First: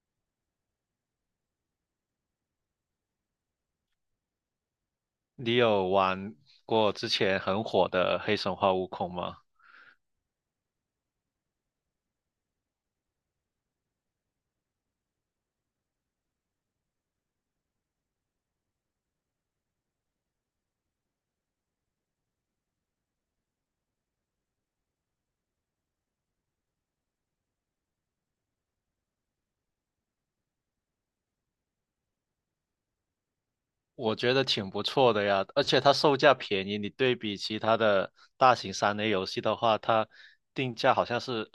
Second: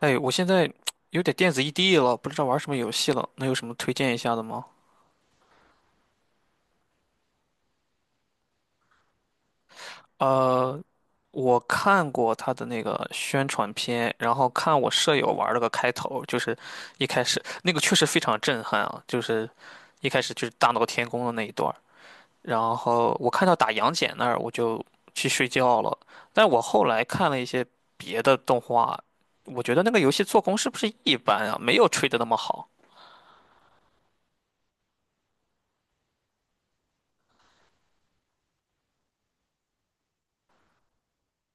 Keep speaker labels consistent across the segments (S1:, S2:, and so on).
S1: 哎，我现在 有点电子异地了，不知道玩什么游戏了，能有什么推荐一下的吗？
S2: 你有玩过之前很火的《黑神话：悟空》吗？
S1: 呃，我看过他的那个宣传片，然后看我舍友玩了个开头，就是一开始那个确实非常震撼啊，就是一开始就是大闹天宫的那一段儿，然后我看到打杨戬那儿，我就去睡觉了。但我后来看了一些别的动画，我觉得那个游戏做工是不是一般啊？没有吹的那么好。
S2: 我觉得挺不错的呀，而且它售价便宜，你对比其他的大型3A 游戏的话，它定价好像是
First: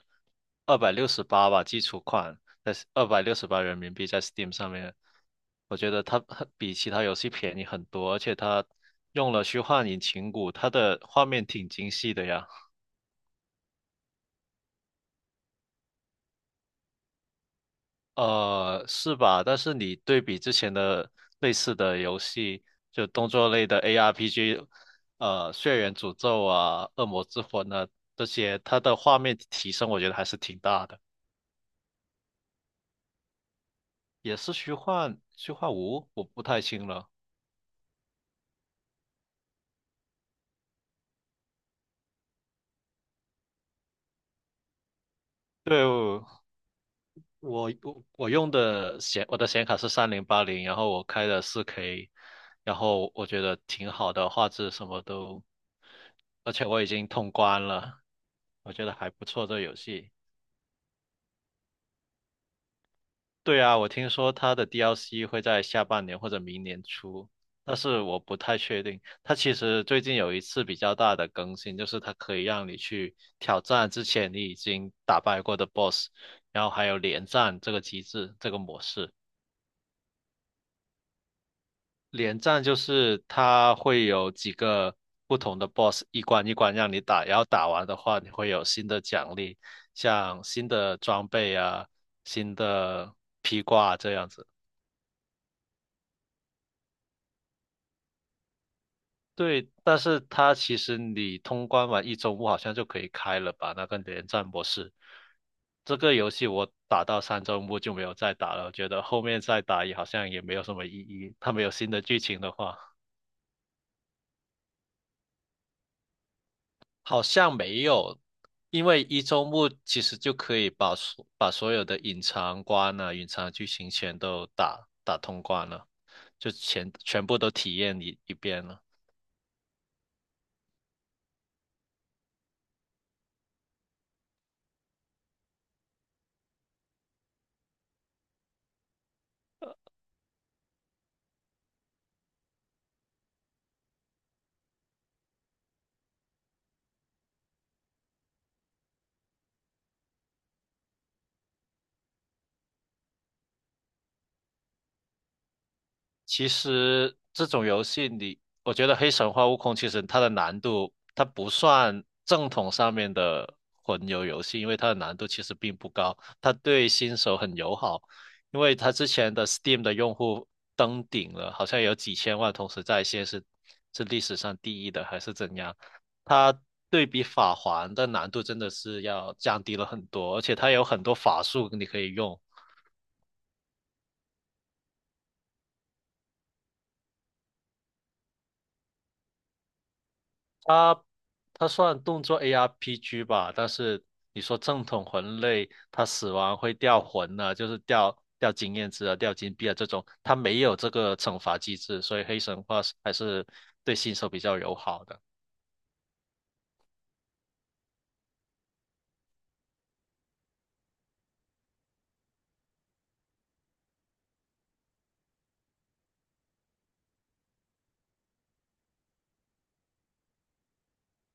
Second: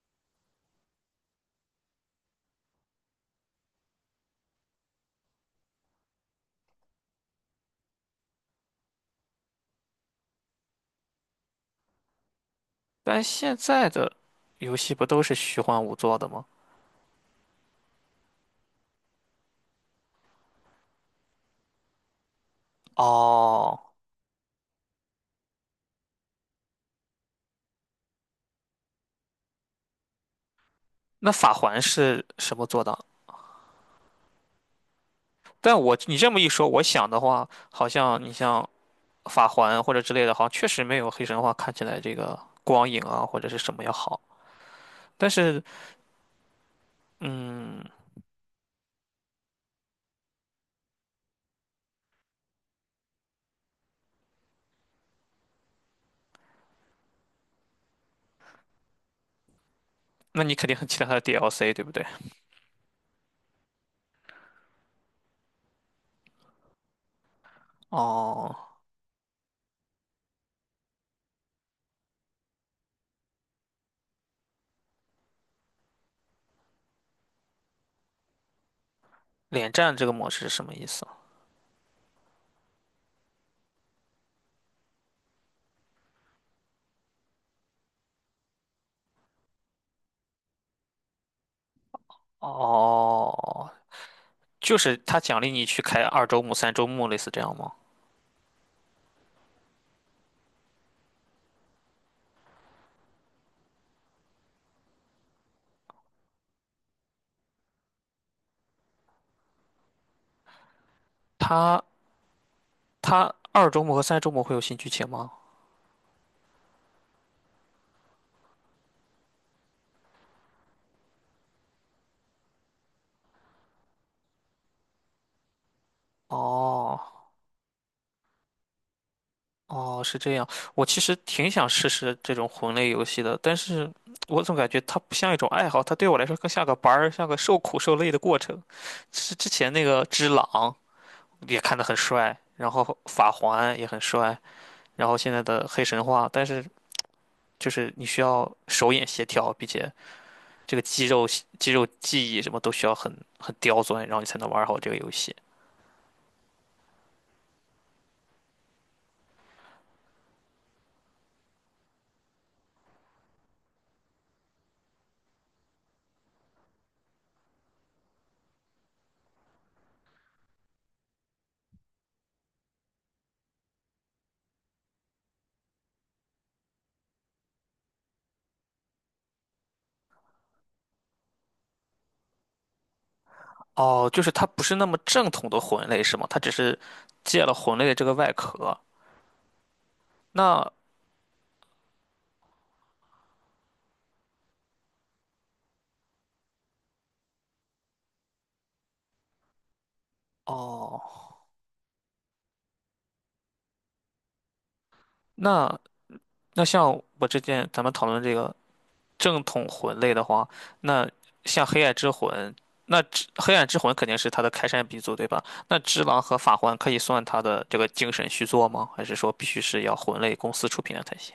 S2: 二百六十八吧，基础款，在二百六十八人民币在 Steam 上面，我觉得它很比其他游戏便宜很多，而且它用了虚幻引擎骨它的画面挺精细的呀。
S1: 但现在的游戏不都是虚幻五做的吗？
S2: 是吧？但是你对比之前的类似的游戏，就动作类
S1: 哦，
S2: 的 ARPG，《血缘诅咒》啊，《恶魔之魂》啊这些，它的画面提升我觉得还是挺大的。
S1: 那法环是什么做的？
S2: 也是虚幻，虚幻
S1: 但我
S2: 五，
S1: 你
S2: 我
S1: 这么
S2: 不
S1: 一
S2: 太
S1: 说，我
S2: 清了。
S1: 想的话，好像你像法环或者之类的，好像确实没有黑神话看起来这个光影啊或者是什么要好。但是，
S2: 对，我
S1: 嗯，
S2: 我用的显我的显卡是3080，然后我开的4K，然后我觉得挺好的，画质什么都，而且我已经通关了，我觉得还不错这游戏。
S1: 那你肯定很期待它的 DLC，对不对？
S2: 对啊，我听说它的 DLC 会在下半年或者明年出，但是我不
S1: 哦，
S2: 太确定。它其实最近有一次比较大的更新，就是它可以让你去挑战之前你已经打败过的 BOSS，然后还有连战这个机制，这个模式。
S1: 连战这个模式是什么意思？
S2: 连战就是它会有几个不同的 BOSS 一关一关让你打，然后打完的话你会有新的奖励，像新的装备啊、新的披
S1: 哦，
S2: 挂啊这样子。
S1: 就是他奖励你去开二周目、三周目，类似这样吗？
S2: 对，但是它其实你通关完一周目好像就可以开了吧？那个连战模式，这个游戏我打到三周目就没有再打了，我觉得后面再打也好像也没有什么意义。它没有
S1: 他
S2: 新的剧情的话，
S1: 他二周目和三周目会有新剧情吗？
S2: 好像没有，因为一周目其实就可以把所有的隐藏关啊、隐藏剧情全都打通关了，就全
S1: 哦
S2: 全部都体验一遍了。
S1: 哦，是这样。我其实挺想试试这种魂类游戏的，但是我总感觉它不像一种爱好，它对我来说更像个班儿，像个受苦受累的过程。是之前那个《只狼》也看得很帅，然后《法环》也很帅，然后现在的《黑神话》，但是就是你需要手眼协调，并且这个肌肉记忆什么都需要很刁钻，然后你才能玩好这个游戏。
S2: 其实这种游戏你，我觉得《黑神话：悟空》其实它的难度，它不算正统上面的魂游游戏，因为它的难度其实并不高，它对新手很友好，因为它之前的 Steam 的用户登顶了，好像有几千万同时在线是历史上第一的还是怎样，它对比法环的难度真的是要降低了很多，而且它有很多法术你可以用。
S1: 哦，就是它不是那么正统的魂类是吗？它只是借了魂类的这个外壳。那
S2: 它它算动作 ARPG 吧，但是你说正统魂类，它死亡会掉魂呢、就是掉经验值啊、掉金币啊这种，它没有这
S1: 哦，
S2: 个惩罚机制，所以黑神话是还是对新手比较友好的。
S1: 那那像我之前咱们讨论这个正统魂类的话，那像黑暗之魂，那只黑暗之魂肯定是它的开山鼻祖，对吧？那只狼和法环可以算它的这个精神续作吗？还是说必须是要魂类公司出品的才行？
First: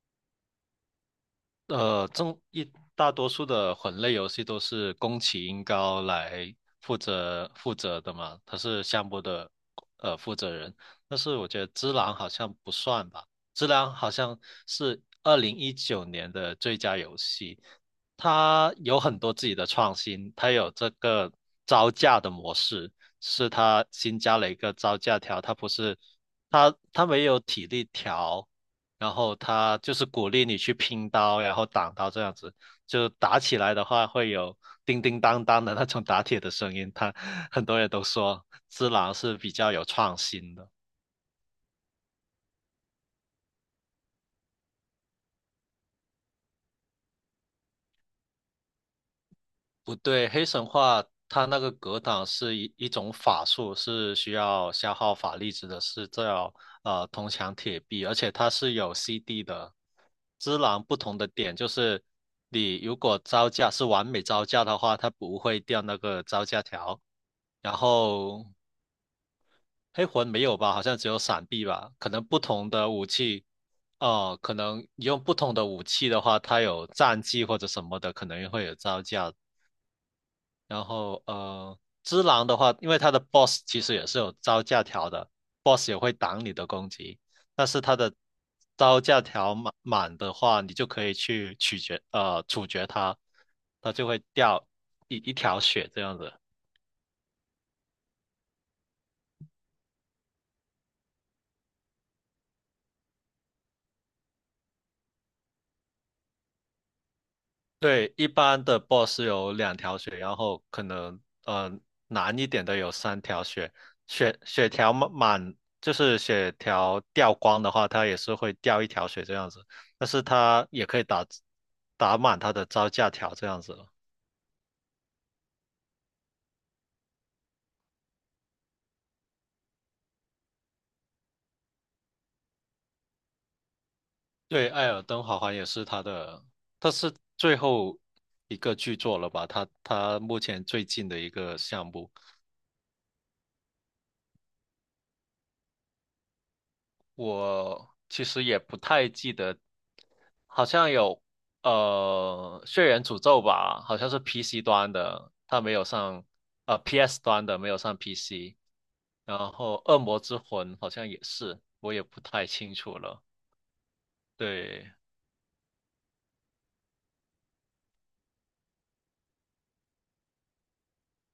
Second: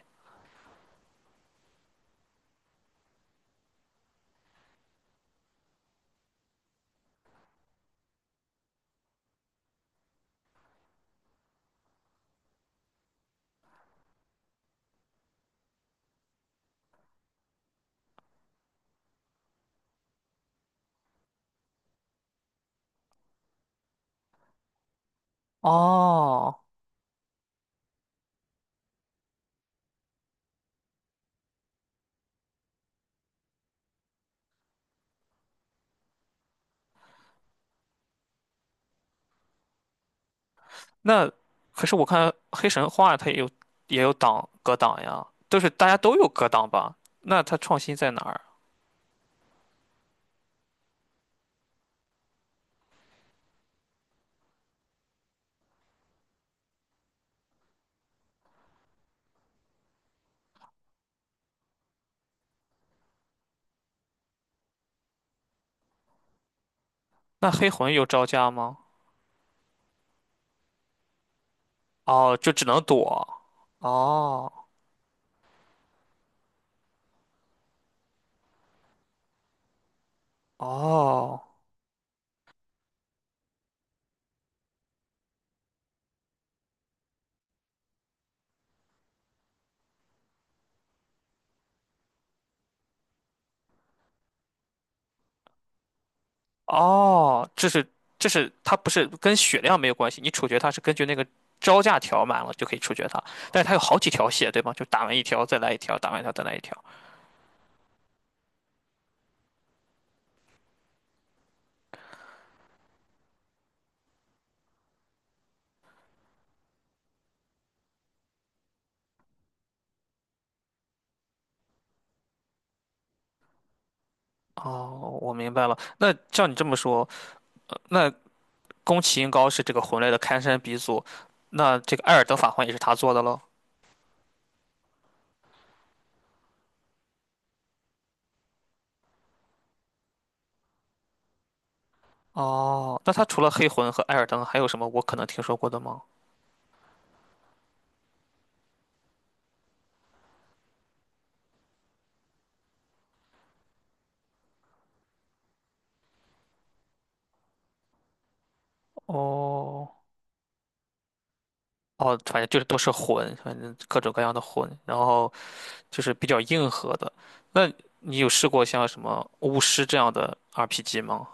S2: 中一大多数的魂类游戏都是宫崎英高来负责的嘛，他是项目的负责人。但是我觉得《只狼》好像不算吧，《只狼》好像是2019年的最佳游戏，它有很多自己的创新，它有这个招架的模式，是它新加了一个招架条，它不是
S1: 哦，
S2: 它它没有体力条。然后他就是鼓励你去拼刀，然后挡刀这样子，就打起来的话会有叮叮当当的那种打铁的声音。他 很多人都说只狼是比较有创新的。
S1: 那可是我看黑神话它也有挡格挡呀，都是大家都有格挡吧？那它创新在哪儿？
S2: 不对，黑神话它那个格挡是一种法术，是需要消耗法力值的，是叫铜墙铁壁，而且它是有 CD 的。只狼不同的点就是，你如果招架是完美招架的话，它不会掉那个招架条。
S1: 那黑
S2: 然
S1: 魂有招
S2: 后
S1: 架吗？
S2: 黑魂没有吧？好像只有闪避吧？可能
S1: 哦，
S2: 不
S1: 就只
S2: 同
S1: 能
S2: 的武
S1: 躲。
S2: 器，哦、
S1: 哦
S2: 可能用不同的武器的话，它有战技或者什么的，可能会有招架然后
S1: 哦
S2: 只狼的话，因为它的 boss 其实也是有招架条的，boss 也会挡你的攻击，但是它的招架条满的话，你就可以去处决它，它就会掉一条血这样子。
S1: 哦，这是它不是跟血量没有关系，你处决它是根据那个招架条满了就可以处决它，但是它有好几条血，对吗？就打完一条再来一条，打完一条再来一条。
S2: 对，一般的 boss 有两条血，然后可能难一点的有三条血，血血条满满就是血条掉光的话，它也是会掉一条血这样子，但是它也可以打满它的招架条这样子了。
S1: 哦，我明白了。那照你这么说，那宫崎英高是这个魂类的开山鼻祖，那这个《艾尔登法环》也是他做的喽。
S2: 对，《艾尔登法环》也是它的，它是最后一个剧作了吧？它目前最近的一个项目。
S1: 哦，那他除了黑魂和艾尔登，还有什么我可能听说过的吗？
S2: 我其实也不太记得，好像有《血缘诅咒》吧，好像是 PC 端的，它没有上PS 端的没有上 PC，然后
S1: 哦
S2: 《恶魔之魂》好像也是，我也
S1: 哦，
S2: 不
S1: 反
S2: 太
S1: 正就是
S2: 清
S1: 都是
S2: 楚了。
S1: 魂，反正各种各样的魂，
S2: 对，
S1: 然后就是比较硬核的。那你有试过像什么巫师这样的 RPG 吗？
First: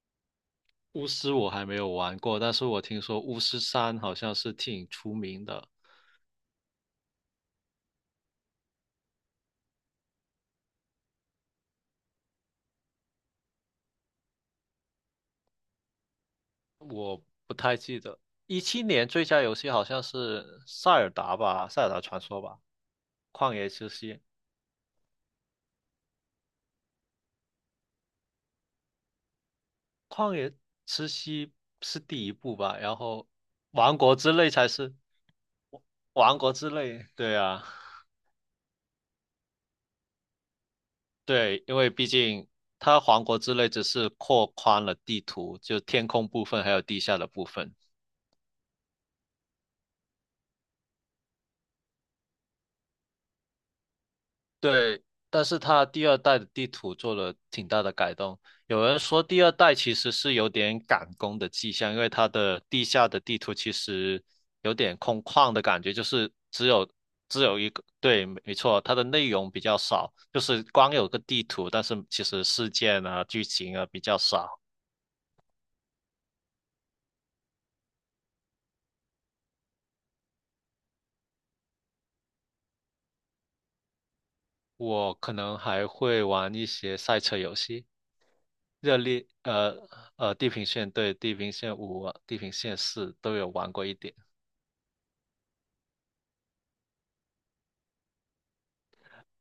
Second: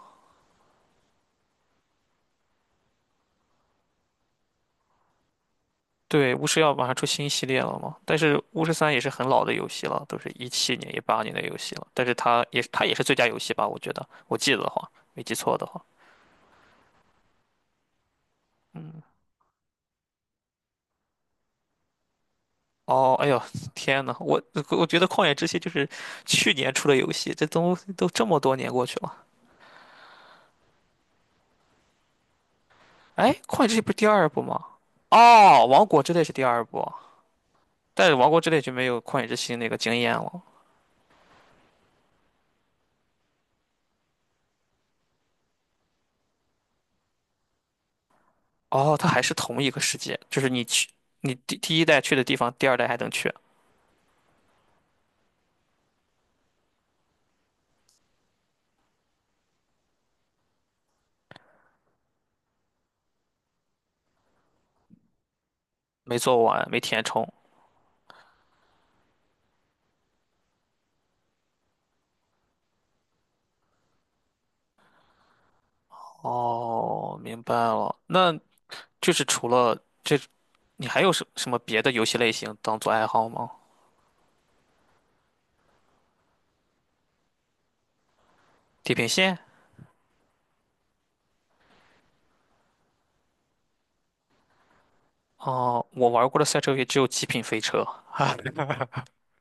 S2: 巫师我还没有玩过，但是我听说巫师3好像是挺出名的，
S1: 对，巫师要马上出新系列了嘛，但是巫师三也是很老的游戏了，都是17年、18年的游戏了，但是它也是最佳游戏吧？我觉得，我记得的话，没记错的话，
S2: 我不太记得。一七
S1: 嗯。
S2: 年最佳游戏好像是《塞尔达》吧，《塞尔达传说》吧，
S1: 哦，哎呦，
S2: 《旷野之
S1: 天
S2: 息》。
S1: 呐，我觉得《旷野之息》就是去年出的游戏，这都这么多年过去了。
S2: 旷野之息是第一部吧，然后
S1: 哎，《旷野之息》不是
S2: 王
S1: 第
S2: 国
S1: 二
S2: 之
S1: 部
S2: 泪
S1: 吗？
S2: 才是
S1: 哦，《王国之泪》是
S2: 王
S1: 第
S2: 国
S1: 二
S2: 之
S1: 部，
S2: 泪。对啊，
S1: 但是《王国之泪》就没有《旷野之息》那个惊艳了。
S2: 对，因为毕竟它王国之泪只是扩宽了地图，就天空部分还有地下的部分。
S1: 哦，它还是同一个世界，就是你第一代去的地方，第二代还能去，
S2: 对，但是它第二代的地图做了挺大的改动。有人说第二代其实是有点赶工的迹象，因为它的地下的地图其实有点空旷的感觉，就
S1: 没
S2: 是
S1: 做完，
S2: 只
S1: 没
S2: 有
S1: 填充。
S2: 只有一个，对，没错，它的内容比较少，就是光有个地图，但是其实事件啊、剧情啊比较少。
S1: 哦，明白了。那就是除了这，你还有什么别的游戏类型当做爱好吗？
S2: 我可能还会玩一些赛车游戏，
S1: 《地
S2: 热
S1: 平
S2: 力，
S1: 线》
S2: 地平线，对，地平线5啊、地平线4都有玩过一点。
S1: 哦，我玩过的赛车游戏只有《极品飞车》。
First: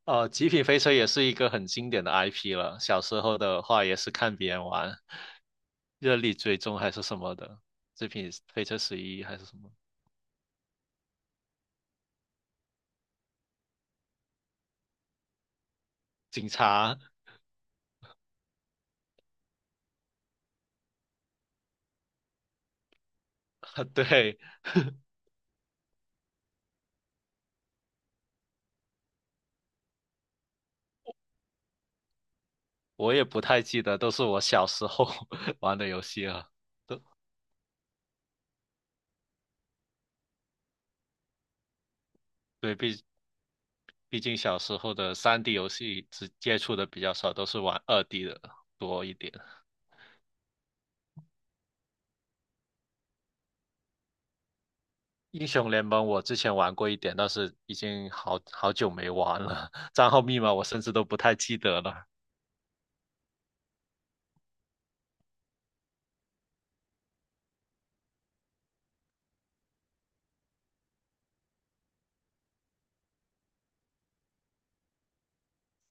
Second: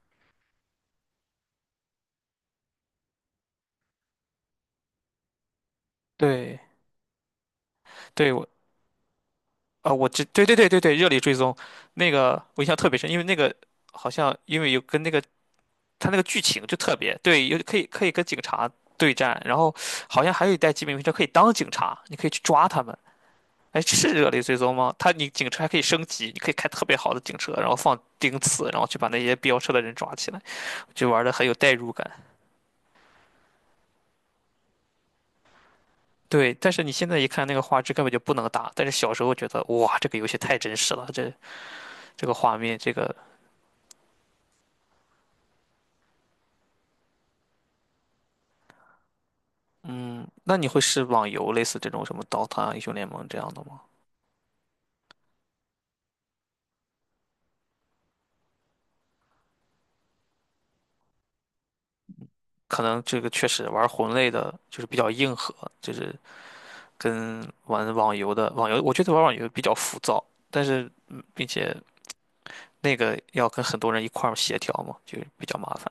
S2: 极品飞车也是一个很经典的 IP 了。小时候的话，也是看别人玩，热力追
S1: 对，
S2: 踪还是什么的，极品
S1: 对，我
S2: 飞车十一还是什么
S1: 啊，我知，对对对对对，热力追踪那个我印象特别深，因为那个好像因为有跟那个他那个剧
S2: 警
S1: 情就特
S2: 察，
S1: 别对，有可以跟警察对战，然后好像还有一代极品飞车可以当警察，你可以去抓他们。哎，是热
S2: 对，
S1: 力追踪吗？他 你警车还可以升级，你可以开特别好的警车，然后放钉刺，然后去把那些飙车的人抓起来，就玩的很有代入感。
S2: 我也不太记得，都是我小时候 玩的游戏了。
S1: 对，但是你现在一看那个画质根本就不能打，但是小时候觉得哇，这个游戏太真实了，这这个画
S2: 对，
S1: 面，这
S2: 毕
S1: 个
S2: 毕竟小时候的3D 游戏只接触的比较少，都是玩2D 的多一点。
S1: 嗯，那你会是网游类似这种什么《刀塔》《英雄联盟》这样的吗？
S2: 英雄联盟我之前玩过一点，但是已经好久没玩了，账号密码我甚至都不太记得了。
S1: 可能这个确实玩魂类的，就是比较硬核，就是跟玩网游的，我觉得玩网游比较浮躁，但是嗯并且那个要跟很多人一块儿协调嘛，就比较麻烦。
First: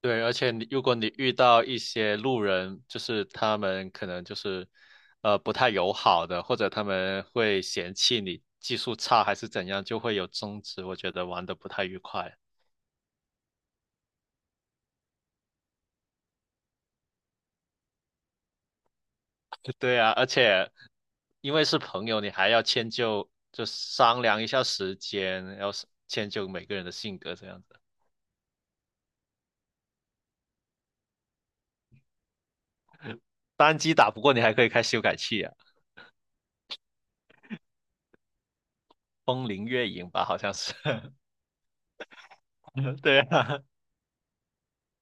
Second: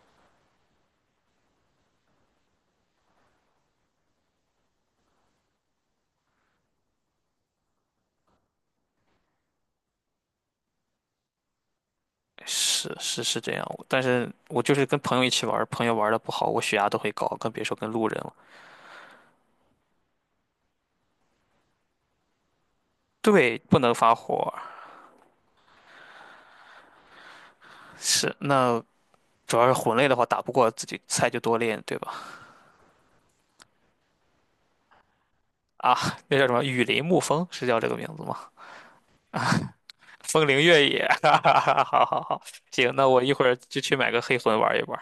S2: 对，而且你如果你遇到一些路人，就是他们可能就是不太友好的，或者他们会嫌弃你技术差还是怎样，就会有争执。我觉得玩的不太愉快。
S1: 是这样，但是我就是跟朋友一起玩，朋友玩的不好，我血压都会高，更别说跟路人了。
S2: 对啊，而且因为是朋友，你还要迁就，
S1: 对，
S2: 就
S1: 不能发
S2: 商量一
S1: 火，
S2: 下时间，要是迁就每个人的性格这样子。
S1: 是那主要是魂类的话，打不过自己菜就多练，对吧？
S2: 单机打不过，你还可以开修改器啊，
S1: 啊，那叫什么？雨林沐风是叫这个名字吗？
S2: 风铃月影吧，好
S1: 风
S2: 像
S1: 铃
S2: 是。
S1: 越野，哈哈哈，好好好，行，那
S2: 对
S1: 我一会儿
S2: 啊，
S1: 就去买个黑魂玩一玩。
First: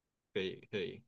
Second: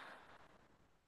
S2: 可以可以。